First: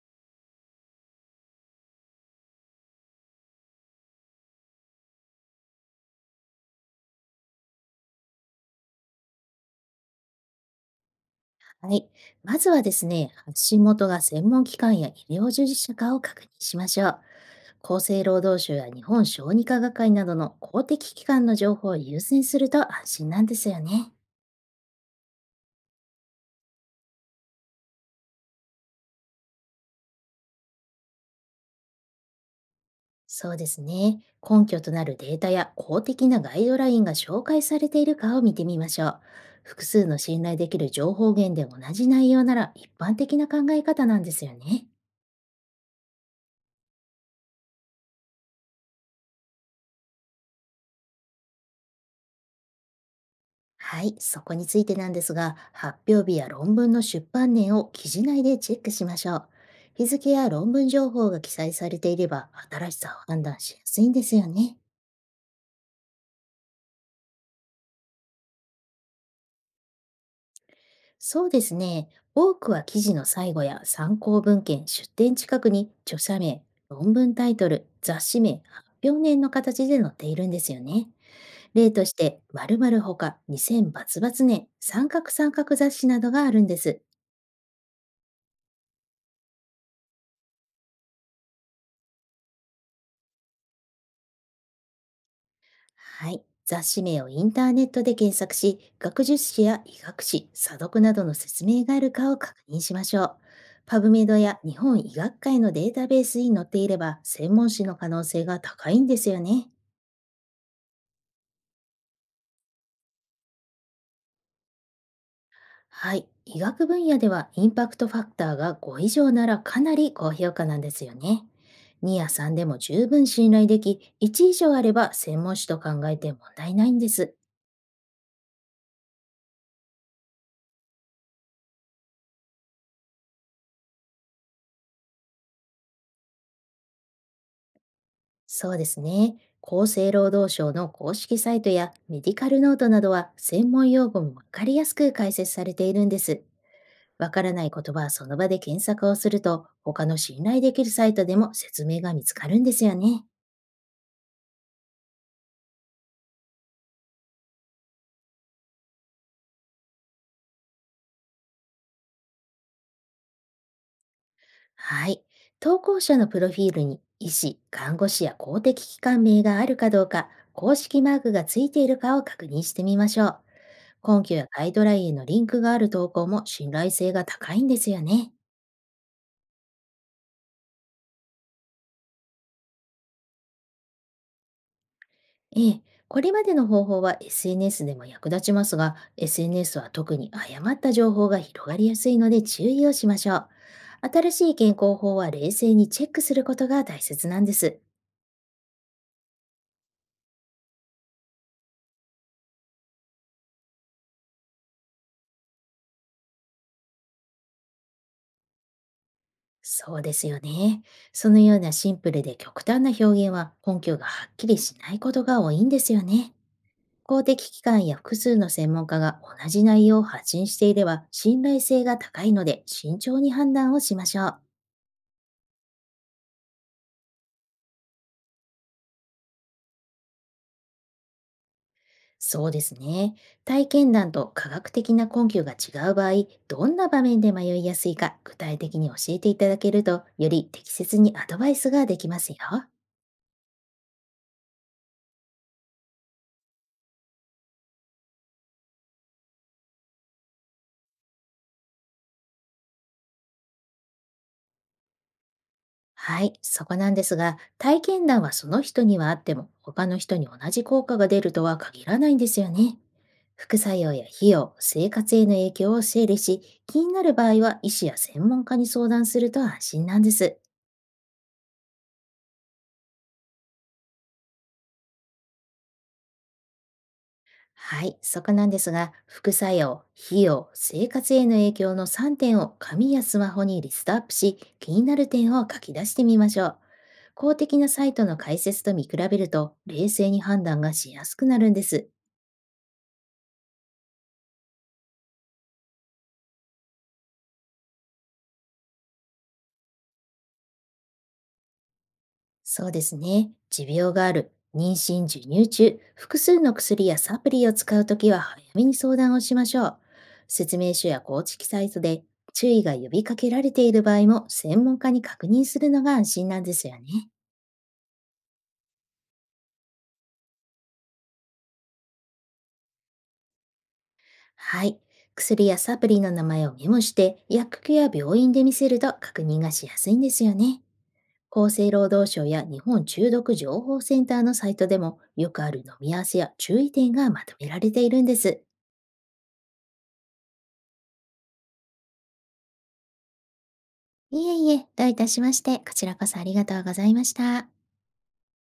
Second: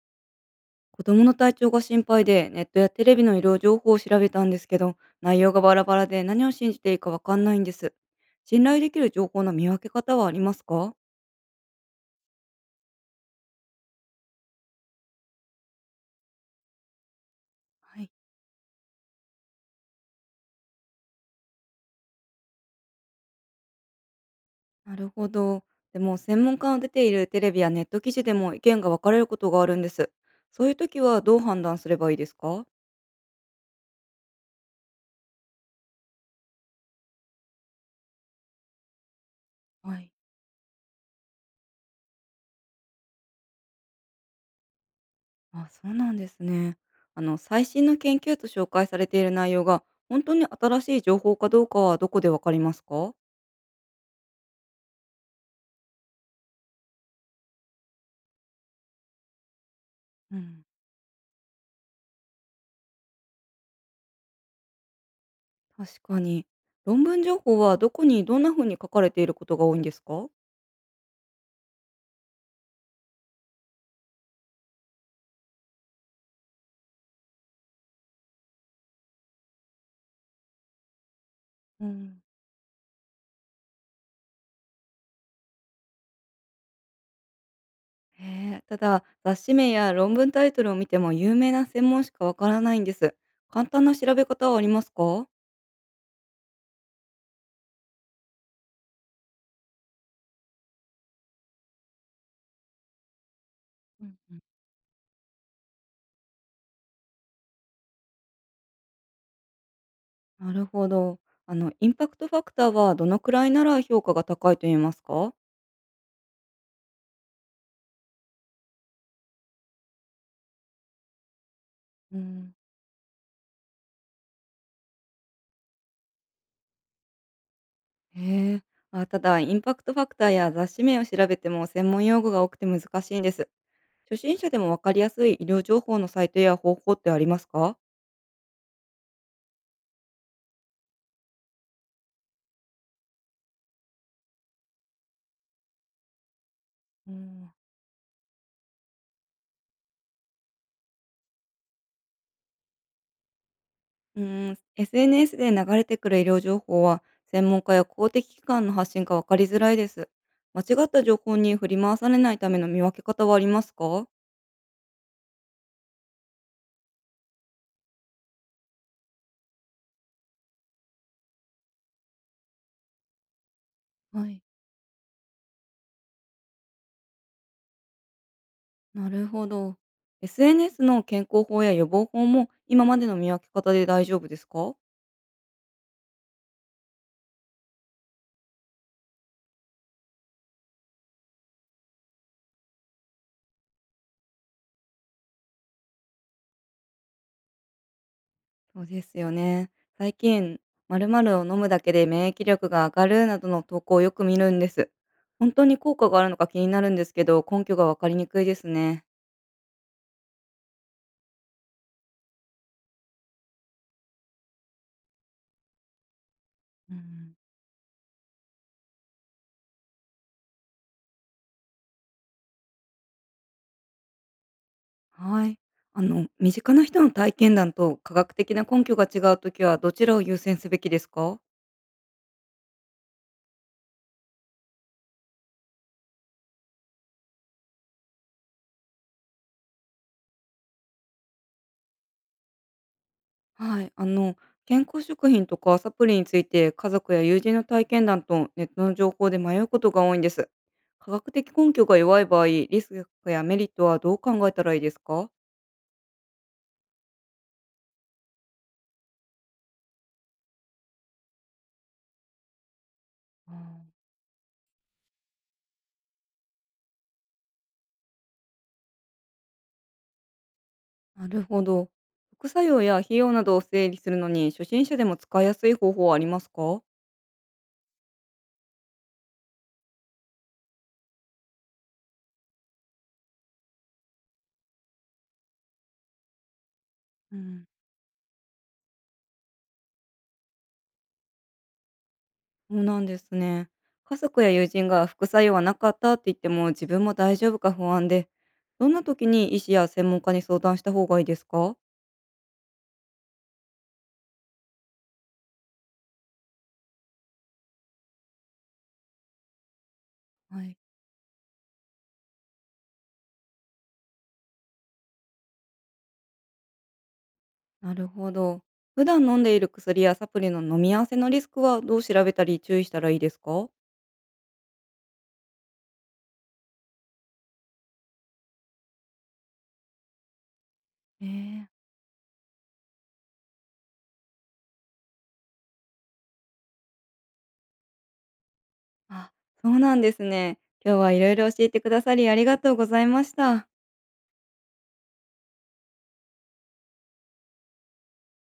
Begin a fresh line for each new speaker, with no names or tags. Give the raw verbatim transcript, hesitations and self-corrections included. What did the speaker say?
子供の体調が心配で、ネットやテレビの医療情報を調べたんですけど、内容がバラバラで何を信じていいかわかんないんです。信頼できる情報の見分け方はありますか？
はい。まずはですね、発信元が専門機関や医療従事者かを確認しましょう。厚
はい、
生労働省や日本小児科学会などの公的機関の情報を優先すると安心なんですよね。
なるほど。でも専門家の出ているテレビやネット記事でも意見が分かれることがあるんです。そういう時はどう判断すればいいですか？
そうですね。根拠となるデータや公的なガイドラインが紹介されているかを見てみましょう。複
は
数
い、
の信頼できる情報源で同じ内容なら一般的な考え方なんですよね。
あ、そうなんですね。あの最新の研究と紹介されている内容が本当に新しい情報かどうかは、どこでわかりますか？
はい、そこについてなんですが、発表日や論文の出版年を記事内でチェックしましょう。日付
う
や
ん、
論文情報が記載されていれば、新しさを判断しやすいんですよね。
確かに。論文情報はどこにどんな風に書かれていることが多いんですか？
そうですね。多くは記事の最後や参考文献、出典近くに著者名、論文タイトル、雑誌名、発表年の形で載っているんですよね。
う
例とし
ん、
て、〇〇ほか、にせんバツバツ年、三角三角雑誌などがあるんです。
へえ、ただ雑誌名や論文タイトルを見ても有名な専門しかわからないんです。簡単な調べ方はありますか？
はい。雑誌名をインターネットで検索し、学術誌や医学誌、査読などの説明があるかを確認しましょう。パ
う
ブ
ん
メ
う
ド
ん、
や日本医学会のデータベースに載っていれば、専門誌の可能性が高いんですよね。
なるほど。あのインパクトファクターはどのくらいなら評価が高いと言えますか？
はい。医学分野ではインパクトファクターがご以上ならかなり高評価なんですよね。
う
にや
ん、
さんでも十分信頼でき、いち以上あれば専門誌と考えて問題ないんです。
へえ。あ、ただインパクトファクターや雑誌名を調べても専門用語が多くて難しいんです。初心者でもわかりやすい医療情報のサイトや方法ってありますか？
そうですね。厚生労働省の公式サイトやメディカルノートなどは専門用語もわかりやすく解説されているんです。
う
わか
ん、
らない言葉はその場で検索をすると他の信頼できるサイトでも説明が見つかるんですよね。
うーん、エスエヌエス で流れてくる医療情報は、専門家や公的機関の発信か分かりづらいです。間違った情報に振り回されないための見分け方はありますか？
はい。投稿者のプロフィールに医師、看護師や公的機関名があるかどうか、公式マークがついているかを確認してみましょう。根
は
拠
い。
やガイドラインへのリンクがある投稿も信頼性が高いんですよね。
なるほど。エスエヌエス の健康法や予防法も今までの見分け方で大丈夫ですか？
ええ、これまでの方法は エスエヌエス でも役立ちますが、エスエヌエス は特に誤った情報が広がりやすいので注意をしましょう。新しい健康法は冷静にチェックすることが大切なんです。
そうですよね。最近、〇〇を飲むだけで免疫力が上がるなどの投稿をよく見るんです。本当に効果があるのか気になるんですけど、根拠が分かりにくいですね。
そうですよね。そのようなシンプルで極端な表現は根拠がはっきりしないことが多いんですよね。
う
公
ん、
的機関や複数の専門家が同じ内容を発信していれば信頼性が高いので慎重に判断をしましょう。
はい。あの、身近な人の体験談と科学的な根拠が違うときは、どちらを優先すべきですか？
そうですね。体験談と科学的な根拠が違う場合、どんな場面で迷いやすいか具体的に教えていただけると、より適切にアドバイスができますよ。
はい。あの、健康食品とかサプリについて、家族や友人の体験談とネットの情報で迷うことが多いんです。科学的根拠が弱い場合、リスクやメリットはどう考えたらいいですか？
はい、そこなんですが、体験談はその人にはあっても、他の人に同じ効果が出るとは限らないんですよね。
あ
副作用や費用、生活への影響を整理し、気になる場合は医師や専門家に相談すると安心なんです。
ー、なるほど。副作用や費用などを整理するのに、初心者でも使いやすい方法はありますか？
はい、そこなんですが、副作用、費用、生活への影響のさんてんを紙やスマホにリストアップし、気になる点を書き出してみましょう。
う
公的
ん。
なサイトの解説と見比べると、冷静に判断がしやすくなるんです。
そうなんですね。家族や友人が副作用はなかったって言っても自分も大丈夫か不安で、どんな時に医師や専門家に相談した方がいいですか？
そうですね。持病がある、妊娠、授乳中、複数の薬やサプリを使うときは早めに相談をしましょう。説
は
明
い。
書や公式サイトで注意が呼びかけられている場合も、専門家に確認するのが安心なんですよね。
なるほど。普段飲んでいる薬やサプリの飲み合わせのリスクはどう調べたり注意したらいいですか？
はい。薬やサプリの名前をメモして、薬局や病院で見せると確認がしやすいんですよね。
え
厚
ー、
生労働省や日本中毒情報センターのサイトでも、よくある飲み合わせや注意点がまとめられているんです。
あ、そうなんですね。今日はいろいろ教えてくださり、ありがとうございました。
いえいえ、どういたしまして、こちらこそありがとうございました。